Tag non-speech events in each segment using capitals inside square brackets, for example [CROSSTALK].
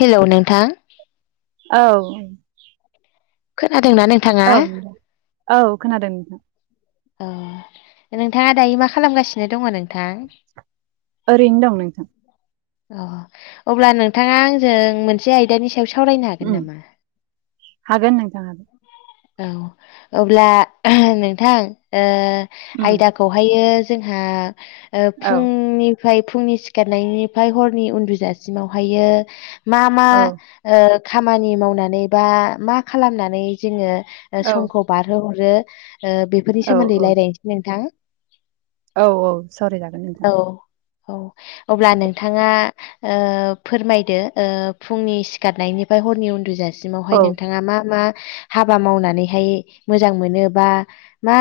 Hello नोंथां औ खोनादोंना नों ओं औ खोनादों। एह नोंथाङा दायो मा खालामगासिनो दङ नों थां ओरैनो दं नोंथां अब्ला नोंथाङा आंजों मोनसे सायाव सावरायनो हागोन उम नामा? हागोन नोंथां हागोन औ अब्ला नोंथां ओ उम आयदाखौहायो जोंहा ओ औ फुंनि फाय फुंनि सिखारनायनिफाय हरनि उन्दुजासिमावहायो मा मा औ ओ खामानि मावनानै बा मा खालामनानै जोङो औ समखौ बारहोहरो ओ बेफोरनि औ सोमोन्दै रायलायनोसै नोंथां। औ औ सावराय जागोन औ नोंथां। औ अब्ला नोंथाङा ओ फोरमायदो ओ फुंनि सिखारनायनिफ्राय हरनि उन्दुजा सिमावहाय औ नोंथाङा मा मा हाबा मावनानैहाय मोजां मोनो बा मा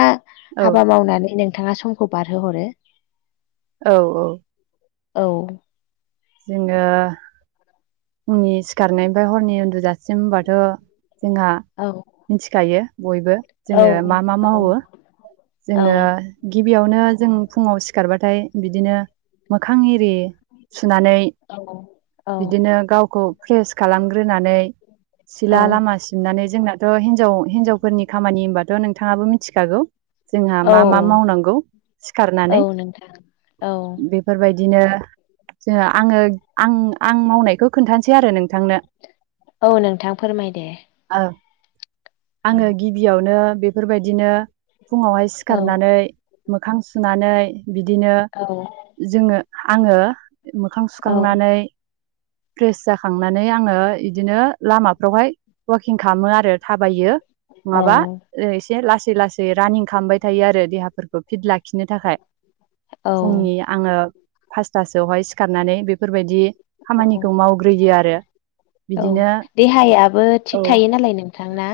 औ हाबा मावनानै नोंथाङा समखौ बारहोहरो। औ औ औ- जोङो फुंनि सिखारनायनिफ्राय हरनि उन्दुजासिम होनबाथ' जोंहा औ मिथिखायो बयबो औ जोङो मा मा औ मावो? जोङो गिबियावनो जों फुङाव सिखारबाथाय बिदिनो मोखां एरि सुनानै औ औ बिदिनो गावखौ फ्रेस खालामग्रोनानै औ सिला लामा सिबनानै जोंनाथ' हिनजाव हिनजावफोरनि खामानि होनबाथ' नोंथाङाबो मिथिखागौ। जोंहा मा मा औ मावनांगौ औ सिखारनानै नोंथां औ बेफोरबायदिनो जोङो आङो आं आं मावनायखौ खोन्थानोसै आरो नोंथांनो। औ नोंथां फोरमाय दे। औ आङो गिबियावनो बेफोरबायदिनो फुङावहाय औ सिखारनानै मोखां सुनानै बिदिनो औ जोङो आङो मोखां औ सुखांनानै फ्रेस जाखांनानै आङो इदिनो लामाफ्रावहाय वाकिं खालामो आरो थाबायो। औ नङाबा एसे लासै लासै रानिं खालामबाय थायो आरो देहाफोरखौ फिट लाखिनो थाखाय। फुंनि औ आङो फासथासोआवहाय सिखारनानै बेफोरबायदि औ खामानिखौ मावग्रोयो आरो औ बिदिनो देहायाबो थिग थायो नालाय नों थां ना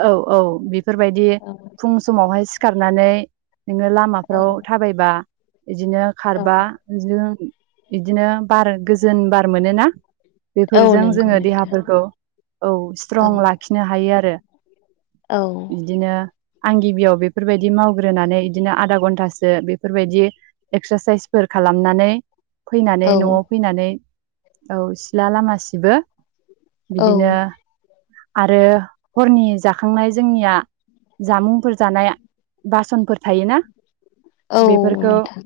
औ औ बेफोरबायदि औ फुं समावहाय सिखारनानै नोङो औ लामाफ्राव थाबायबा बिदिनो औ खारबा इदिनो बिदिनो बार गोजोन बार मोनोना। औ बेफोरजों नंगौ जोङो नोंथां देहाफोरखौ औ औ स्ट्रं लाखिनो हायो आरो। औ बिदिनो आं गिबियाव बेफोरबायदि मावग्रोनानै बिदिनो आधा घन्टासो बेफोरबायदि एक्सारसाइसफोर खालामनानै फैनानै औ न'आव फैनानै औ सिला लामा सिबो। औ बिदिनो आरो हरनि जाखांनाय जोंनिया जामुंफोर जानाय बासनफोर थायोना औ बेफोरखौ नोंथां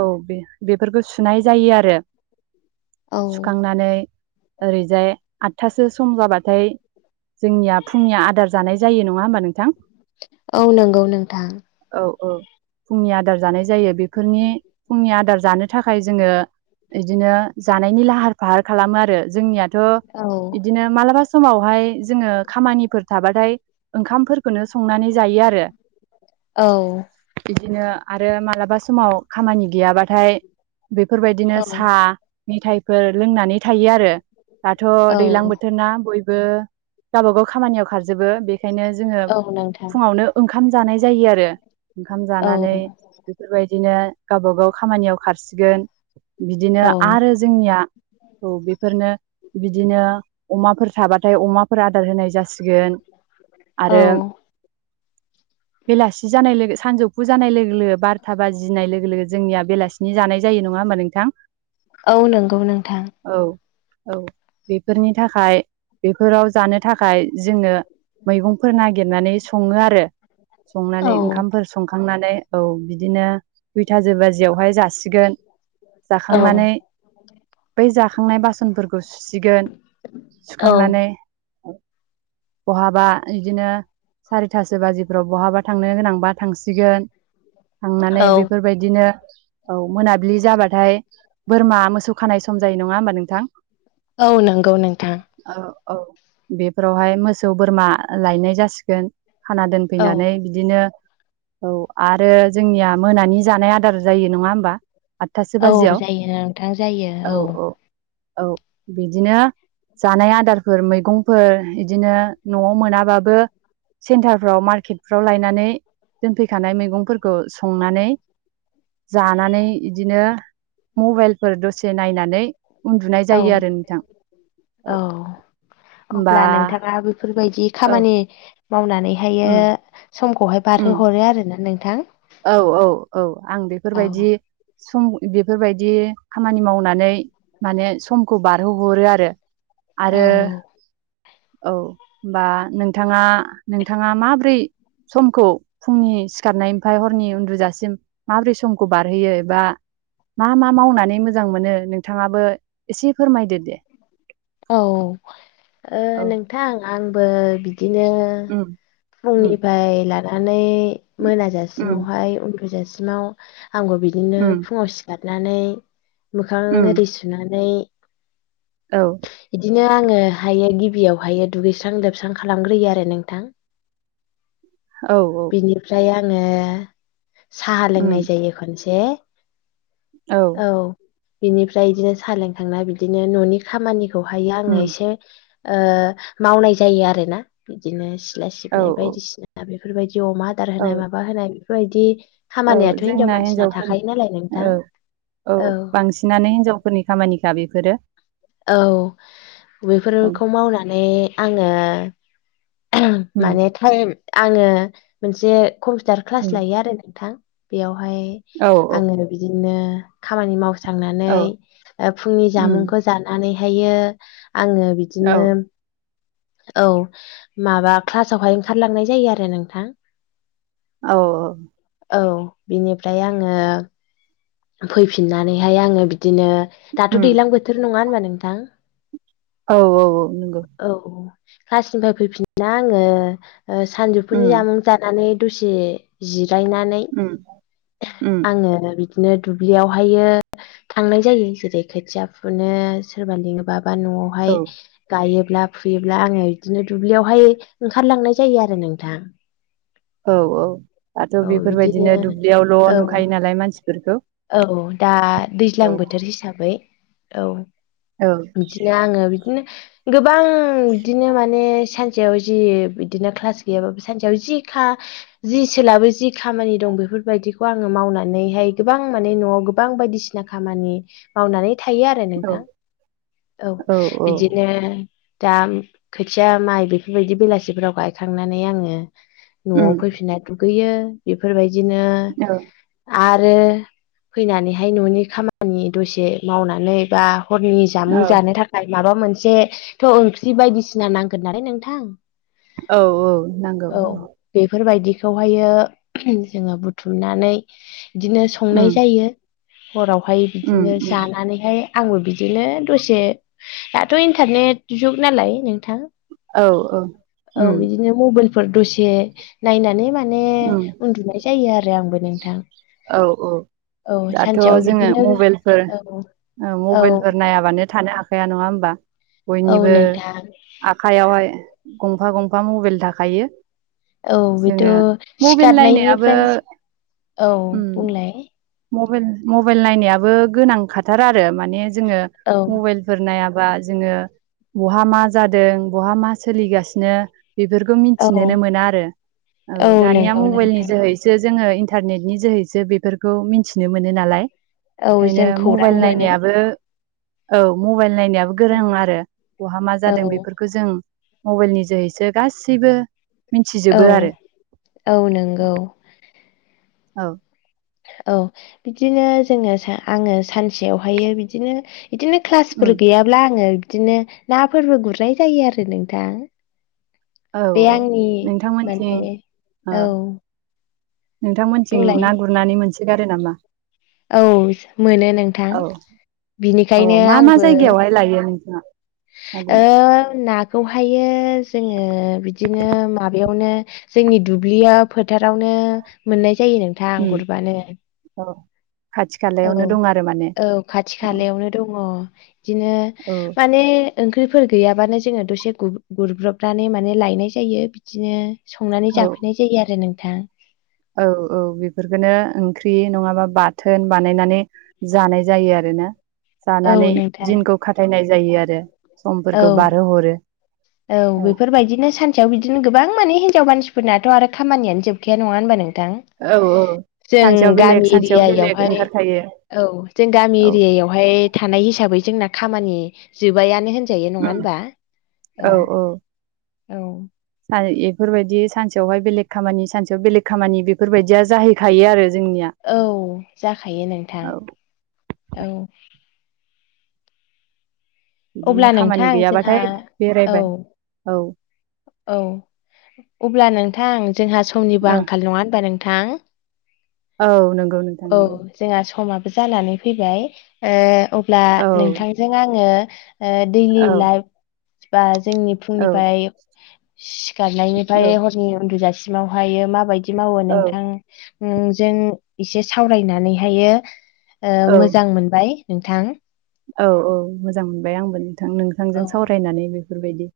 औ बे बेफोरखौ सुनाय जायो आरो औ सुखांनानै ओरैजाय आदथासो सम जाबाथाय जोंनिया फुंनिया आदार जानाय जायो नङा होमबा नों औ नोंगौ नोंथां। औ-औ फुंनि आदार जानाय जायो बेफोरनि फुंनि आदार जानो थाखाय जोङो इदिनो जानायनि लाहार फाहार खालामो आरो जोंनिया औ थ' इदिनो मालाबा समावहाय जोङो खामानिफोर थाबाथाय ओंखामफोरखौनो संनानै जायो [UNINTELLIGIBLE] औ। बिदिनो आरो मालाबा समाव खामानि गैयाबाथाय बेफोरबायदिनो औ सा मिथायाइफोर लोंनानै थायो आरो। दाथ' औ दैलां बोथोरना बयबो गावबा गाव खामानियाव खारजोबो बे बेखायनो जोङो औ नोंथां फुङावनो ओंखाम जानाय जायो आरो ओंखाम औ जानानै बेफोरबायदिनो गावबा गाव खामानियाव खारसिगोन औ बिदिनो आरो जोंनिया औ बेफोरनो बिदिनो अमाफोर थाबाथाय अमाफोर आदार होनाय जासिगोन औ आरो बेलासि जानाय लोगो सानजौफु जानाय लोगो-लोगो बारथा बाजिनाय लोगो-लोगो जोंनिया बेलासिनि जानाय जायो नङा होमबा नोंथां? औ नोंगौ नोंथां। औ-औ बेफोरनि थाखाय बेफोराव जानो थाखाय जोङो मैगंफोर नागिरनानै सङो आरो औ संनानै ओंखामफोर संखांनानै औ बिदिनो दुइथाजो बाजियावहाय जासिगोन औ जाखांनानै बै जाखांनाय बासनफोरखौ सुसिगोन औ सुखांनानै [INAUDIBLE] बहाबा इदिनो सारिथासो बाजिफ्राव बहाबा थांनो गोनांबा थांसिगोन। थांनानै औ बेफोरबायदिनो औ मोनाबिलि जाबाथाय बोरमा मोसौ खानाय सम जायो नङा होमबा नोंथां? औ नोंगौ नोंथां। औ-औ बेफोरावहाय मोसौ बोरमा लायनाय जासिगोन। खाना औ दोनफैनानै [UNINTELLIGIBLE] दिनो औ आरो जोंनिया मोनानि जानाय आदार जायो नङा होमबा? आतथासो औ बाजियाव जायो नोंथां जायो औ औ-औ। औ बिदिनो जानाय आदारफोर मैगं फोर इदिनो न'आव मोनाबाबो सेन्टारफ्राव मार्केटफ्राव लायनानै दोनफैखानाय मैगंफोरखौ संनानै जानानै इदिनो मबाइलफोर दसे नायनानै उन्दुनाय औ जायो आरो नोंथां। औ होमबा अब्ला नोंथाङा बेफोरबायदि औ खामानि मावनानै उम [UNINTELLIGIBLE] समखौहाय बारहो हरो आरोना नोंथां? औ-औ-औ आं औ बेफोरबायदि सम बेफोरबायदि खामानि मावनानै माने समखौ बारहोहरो आरो। औ आरो औ बा नोंथाङा नोंथाङा माब्रै समखौ फुंनि सिखारनाय ओमफ्राय हरनि उन्दुजासिम माबोरै समखौ बारहोयो एबा मा मा मावनानै मोजां मोनो नोंथाङाबो एसे फोरमायदो दे। औ औ ओ औ नोंथां आंबो बिदि बिदिनो उम उम फुंनिफ्राय लानानै मोना जासे उम सिवावहाय उनदुजासिमाव आंबो बिदिनो उम फुङाव सिखारनानै मोखां उम ओरि सुनानै औ बिदिनो आङो हायो गिबियावहायो दुगैस्रां लोबस्रां खालामग्रोयो आरो नोंथां औ औ बिनिफ्राय आङो साहा उम लोंनाय जायो खनसे औ औ बिनिफ्राय बिदिनो सा लोंखांनाय बिदिनो न'नि खामानिखौ आङो उम एसे ओ मावनाय जायो आरोना बिदिनो सिला औ सिबनाय औ बायदिसिना बेफोरबायदि अमा आ आदार होनाय औ माबा होनाय बेफोरबायदि औ खामानियाथ' हिनजाव जोंना मानसिना थाखायो नालाय हिनजावफोरनि नोंथां ओ औ बांसिनानो हिनजाव फोरनि खामानिखा बेफोरो औ औ बेफोरखौ मावनानै आङो उम माने थाइम आङो मोनसे कम्पिउटार क्लास उम लायो आरो नोंथां बेयावहाय औ औ आङो बिदिनो खामानि माव फोसांनानै औ फुंनि उम जामुंखौ जानानैहायो आङो औ बिदिनो औ माबा क्लासावहाय ओंखारलांनाय जायो आरो नोंथां औ औ बिनिफ्राय आङो फैफिननानैहाय आङो बिदिनो दाथ' उम दै्लां बोथोर नङा होनबा नोंथां औ औ औ नंगौ औ क्लासनिफ्राय फैफिन ना आङो सानजौफुनि उम जामुं जानानै दसे जिरायनानै उम उम आङो बिदिनो दुब्लियावहायो थांनाय जायो जेरै खोथिया फुनो सोरबा लिङोब बा औ न'आवहाय गायोब्ला फुयोब्ला आङो बिदिनो दुब्लियावहाय ओंखारलांनाय जायो आरो नोंथां औ औ दाथ' औ बिदिनो बेफोरबायदिनो दुब्लियावल' औ नुखायो नालाय मानसिफोरखौ औ दा दैज्लां औ बोथोर हिसाबै औ औ बिदिनो आङो बिदिनो गोबां बिदिनो माने सानसेयाव जि बिदिनो क्लास गैयाबाबो सानसेयाव जि खा जि सोलाबो जि खामानि दं बेफोरबायदिखौ आङो मावनानैहाय गोबां माने न'आव गोबां बायदिसिना खामानि मावनानै थायो आरो आरो औ नोंथां औ बिदिनो दाम खोथिया माइ बेफोरबायदि बेलासिफोराव गायखांनानै आङो न'आव उम फैफिननाय दुगैयो बेफोरबायदिनो औ आ रो फैनानैहाय न'नि खामानि दसे मावनानै बा हरनि जामुं औ जानो थाखाय माबा मोनसेथ' ओंख्रि बायदिसिना नांगोन नालाय नोंथां औ औ नांगौ औ बेफोरबायदिखौहायो जोङो बुथुमनानै बिदिनो संनाय उम जायो हरावहाय उम बिदिनो उम जानानैहाय आंबो बिदिनो दसे दाथ' इन्टारनेट जुग नालाय नोंथां औ औ औ उम बिदिनो मबेलफोर दसे नायनानै माने उम उन्दुनाय जायो आरो आंबो नोंथां औ औ औ दाथ' सानसेयाव जोङो बिदिनो मबाइलफोर औ ओ औ मबाइलफोर नायाबानो थानो हाखाया नङा होमबा औ बयनिबो नोंथां आखाइयावहाय गंफा गंफा मबाइल थाखायो औ बिथ' जोङो मबाइल नायनायाबो सिखारनायनिफ्राय औ उम बुंलाय मबाइल मबाइल नायनायाबो गोनांखाथार आरो माने जोङो औ मबाइल फोर नायाबा जोङो बहा मा जादों बहा मा सोलिगासिनो बेफोरखो औ मिथिनोनो मोना आरो औ दानिया नंगौ नोंथां [UNINTELLIGIBLE] जोङो इन्टारनेटनि जोहैसो बेफोरखौ मिनथिनो मोनो नालाय औ ओंखायनो जों खौरां मबाइल मोनो नायनायाबो औ मबाइल नायनायाबो गोरों औ आरो बहा मा जादों बेफोरखो जों मबाइलनि जोहैसो गासैबो औ मिथिजोबो आरो औ नंगौ औ औ बिदिनो जोङो सा आङो सानसेयावहायो बिदिनो बिदिनो उम क्लासफोर गैयाब्ला आङो बिदिनो नाफोरबो गुरनाय जायो आरो नोंथां औ बे औ आंनि नोंथांमोनथिं माने ओ औ नोंथांमोनथिं बुंलाय ना गुरनानै मोनसोगारो नामा? औ मोनो नोंथां औ औ बिनिखायनो मा मा आंबो जायगायावहाय लायो नोंथाङा ना ओ गुरनो? ना खौहायो जोङो बिदिनो माबायावनो जोंनि दुब्लियाव फोथारावनो मोननाय जायो नोंथां उम गुरबानो औ खाथि औ खालायावनो दं आरो माने औ खाथि औ खालायावनो दङ बिदिनो औ माने ओंख्रिफोर गैयाबानो जोङो दसे गुरब्रबनानै माने लायनाय जायो बिदिनो संनानै औ जाफैनाय जायो आरो नोंथां औ औ बेफोरखौनो ओंख्रि नङाबा बाथोन बानायनानै जानाय जायो आरो ना औ जानानै नोंथां दिनखौ खाथायनाय जायो आरो औ समफोरखौ बारहोहरो औ बेफोरबायदिनो सान सेयाव बिदिनो गोबां माने हिनजाव मानसिफोरनाथ' आरो खामानियानो जोबखाया नङा होनबा नोंथां औ औ सानसेयाव जों बेलेग गामि सानसेयाव बेलेग एरियायावहाय ओंखारखायो औ जों गामि औ एरियायावहाय थानाय हिसाबै जोंना खामानि जोबायानो होनजायो नङा उम होनबा औ औ [UNINTELLIGIBLE] इफोरबायदि सानसेयावहाय बेलेग खामानि सानसेयाव बेलेग खामानि बेफोरबायदिया जाहै खायो आरो जों औ जाखायो नोंथां औ अब्ला बिदिनो खामानि नोंथां जोंहा गैयाबाथाय औ बेरायबाय औ औ अब्ला नोंथां जोंहा समनिबो ओ आंखाल नङा होनबा नोंथां औ नंगौ नोंथां औ नंगौ जोंहा समाबो जानानै फैबाय ओ अब्ला औ नोंथांजों आङो ओ दैलि औ लाइफ बा जोंनि औ फुंनिफाय सिखारनायनिफ्राय हरनि उन्दुजासिमावहायो माबायदि मावो औ नोंथां उम जों एसे सावरायनानैहायो ओ औ मोजां मोनबाय नोंथां औ औ मोजां मोनबाय आंबो नोंथां औ नोंथांजों सावरायनानै बेफोरबायदि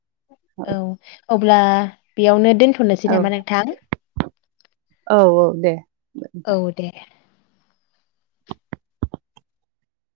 औ अब्ला बेयावनो दोनथ' थननोसै औ नामा नोंथां औ औ दे औ दे